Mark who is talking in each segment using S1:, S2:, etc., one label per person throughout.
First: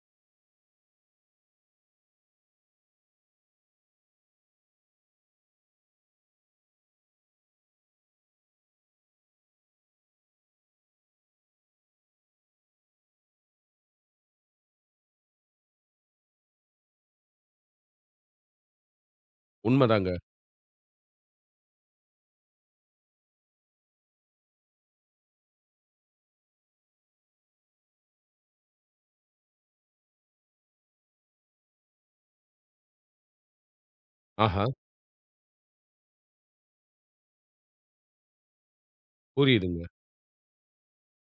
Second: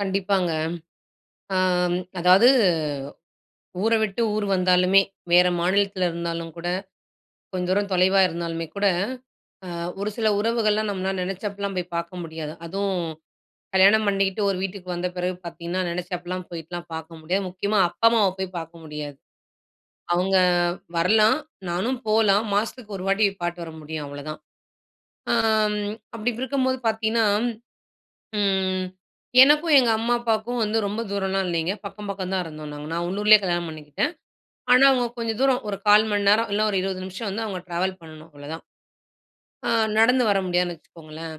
S1: கண்டிப்பாங்க. அம் அதாவது, ஊர விட்டு ஊர் வந்தாலுமே, வேற மாநிலத்தில இருந்தாலும் கூட, கொஞ்ச தூரம் தொலைவா இருந்தாலுமே கூட அ ஒரு சில உறவுகள்லாம் நம்மன்னா நெனைச்சப்பல்லாம் போய் பார்க்க முடியாது. அதுவும் கல்யாணம் பண்ணிகிட்டு ஒரு வீட்டுக்கு வந்த பிறகு பார்த்தீங்கன்னா, நெனைச்சப்பல்லாம் போய்ட்டுல்லாம் பார்க்க முடியாது. முக்கியமா அப்பா அம்மாவ போய் பார்க்க முடியாது.
S2: உண்மதாங்க.
S1: அவுங்க வரலாம், நானும் போலாம். மாசத்துக்கு 1 வாட்டி பாத்துட்டு வர முடியும் அவ்ளோ தான். ஆம் அப்படி இருக்கும்போது பார்த்தீங்கன்னா, ம் எனக்கும், எங்க அம்மா அப்பாவுக்கும் வந்து ரொம்ப தூரம்லாம் இல்லைங்க. பக்கம், பக்கம் தான் இருந்தோம் நாங்க. நான் உள்ளூரிலே கல்யாணம் பண்ணிக்கிட்டேன்.
S2: ஆஹா.
S1: ஆனா அவங்க கொஞ்சம் தூரம். ஒரு 0:15 மணி நேரம், இல்ல ஒரு 20 நிமிஷம் வந்து அவங்க ட்ராவல் பண்ணணும் அவ்ளோதான். ஆ
S2: புரியுதுங்க.
S1: நடந்து வர முடியாதுன்னு வச்சுக்கோங்களேன்.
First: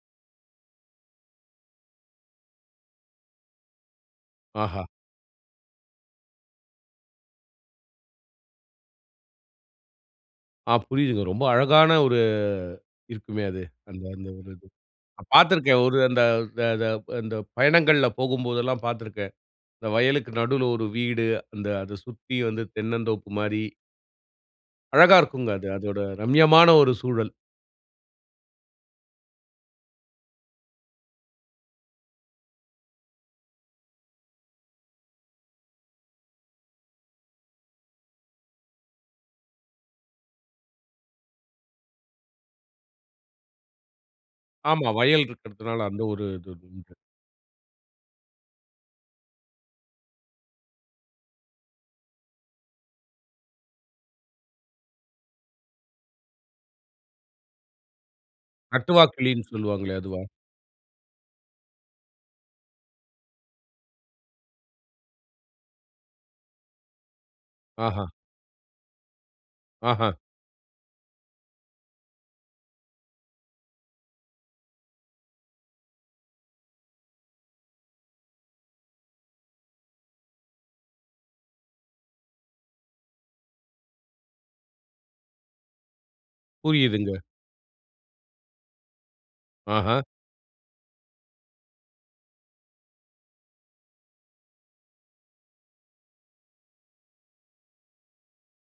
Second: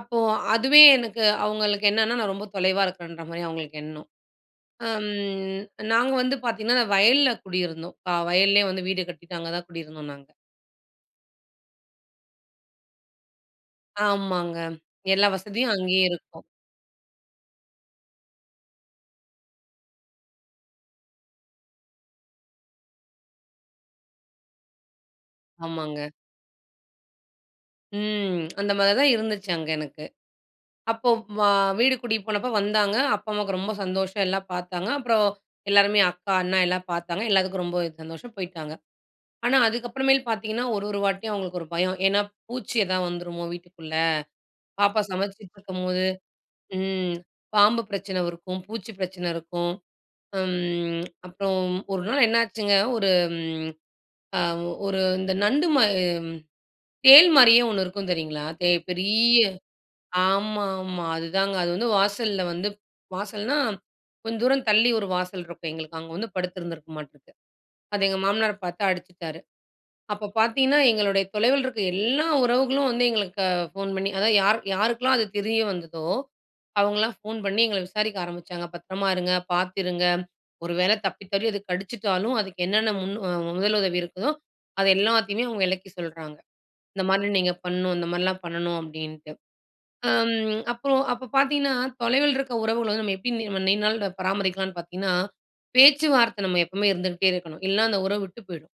S1: அப்போ அதுவே எனக்கு அவங்களுக்கு என்னன்னா நான் ரொம்ப தொலைவா இருக்குறேன்ற மாரி அவங்களுக்கு எண்ணம்.
S2: ஆஹா!
S1: அம் நாங்க வந்து பார்த்தீங்கன்னா, வயல்ல குடியிருந்தோம். அ வயல்லேயே வந்து வீடு கட்டிட்டு அங்க தான் குடியிருந்தோம் நாங்க.
S2: ஆ புரியுதுங்க. ரொம்ப அழகான ஒரு இருக்குமே அது. அந்த அந்த ஒரு
S1: ஆமாங்க
S2: இது.
S1: எல்லா
S2: நான்
S1: வசதியும்
S2: பார்த்திருக்கேன் ஒரு
S1: அங்கேயே
S2: அந்த
S1: இருக்கும்.
S2: அத த அந்த பயணங்கள்ல போகும்போதெல்லாம் பார்த்திருக்கேன். இந்த வயலுக்கு நடுவுல ஒரு வீடு. அந்த அத சுத்தி வந்து தென்னந்தோப்பு மாரி. அழகா இருக்கும்ங்க அது. அதோட
S1: ஆமாங்க.
S2: ரம்யமான ஒரு சூழல்.
S1: ம். அந்த மாரி தான் இருந்துச்சு அங்க எனக்கு. அப்போ வ வீடு கூட்டிட்டு போனப்போ வந்தாங்க. அப்பா அம்மாவுக்கு ரொம்ப சந்தோஷம். எல்லாம் பார்த்தாங்க. அப்பறம் எல்லாருமே அக்கா, அண்ணா எல்லாம் பார்த்தாங்க. எல்லாத்துக்கும் ரொம்போ சந்தோஷம், போயிட்டாங்க. ஆனா அதுக்கப்புறமேல் பார்த்தீங்கன்னா, ஒரு, ஒரு வாட்டியும் அவங்களுக்கு ஒரு பயம். ஏன்னா பூச்சி ஏதாவது வந்துருமோ வீட்டுக்குள்ள.
S2: ஆமா.
S1: பாப்பா
S2: வயல் இருக்கறத்துனால அந்த
S1: சமைச்சுக்கிட்ருக்கும்போது.
S2: ஒரு இது வந்து
S1: ம் பாம்பு பிரச்சனை இருக்கும். பூச்சி பிரச்சனை இருக்கும். ம் அப்பறம், ஒரு நாள் என்னாச்சுங்க, ஒரு ம் அ ஒரு இந்த நண்டு மா தேள் மாரியே ஒண்ணு இருக்கும் தெரியுங்களா? தே
S2: நட்டுவா
S1: பெரிய
S2: கிளின்னு சொல்லுவாங்களே அதுவா?
S1: ஆமா, ஆமா. அதுதாங்க அது வந்து வாசல்ல வந்து வாசல்ன்னா கொஞ்சம் தூரம் தள்ளி ஒரு வாசல் இருக்கும் எங்களுக்கு. அங்க வந்து படுத்துருந்துருக்கும் மாட்டிருக்கு. அது
S2: ஆஹா!
S1: எங்க மாமனார் பார்த்து அடிச்சுட்டாரு.
S2: ஆஹா!
S1: அப்ப பார்த்தீங்கன்னா, எங்களுடைய தொலைவில இருக்க எல்லா உறவுகளும் வந்து எங்களுக்கு ஃபோன் பண்ணி அதாவது யாரு யாருக்கெல்லாம் அது தெரிய வந்ததோ அவங்கள்லாம் ஃபோன் பண்ணி எங்கள விசாரிக்க ஆரம்பிச்சாங்க. பத்திரமா இருங்க, பார்த்து இருங்க. ஒரு வேளை தப்பித் தவறி அது கடிச்சுட்டாலும், அதுக்கு என்னென்ன முன் முதலுதவி இருக்குதோ, அது எல்லாத்தையுமே அவங்க விளக்கி சொல்றாங்க. "இந்த
S2: புரியுதுங்க.
S1: மானி நீங்க பண்ணணும், இந்த மாரில்லாம் பண்ணணும்." அப்படீன்ட்டு.
S2: ஆஹா!
S1: அம் அப்பறம் அப்போ பார்த்தீங்கன்னா, தொலைவில இருக்க உறவுகள வந்து நம்ம எப்படி நீ நீண்ட நாள் பராமரிக்கலாம்ன்னு பார்த்தீங்கன்னா, பேச்சுவார்த்தை நம்ம எப்பவுமே இருந்துகிட்டே இருக்கணும், இல்ல அந்த உறவு விட்டு போயிடும்.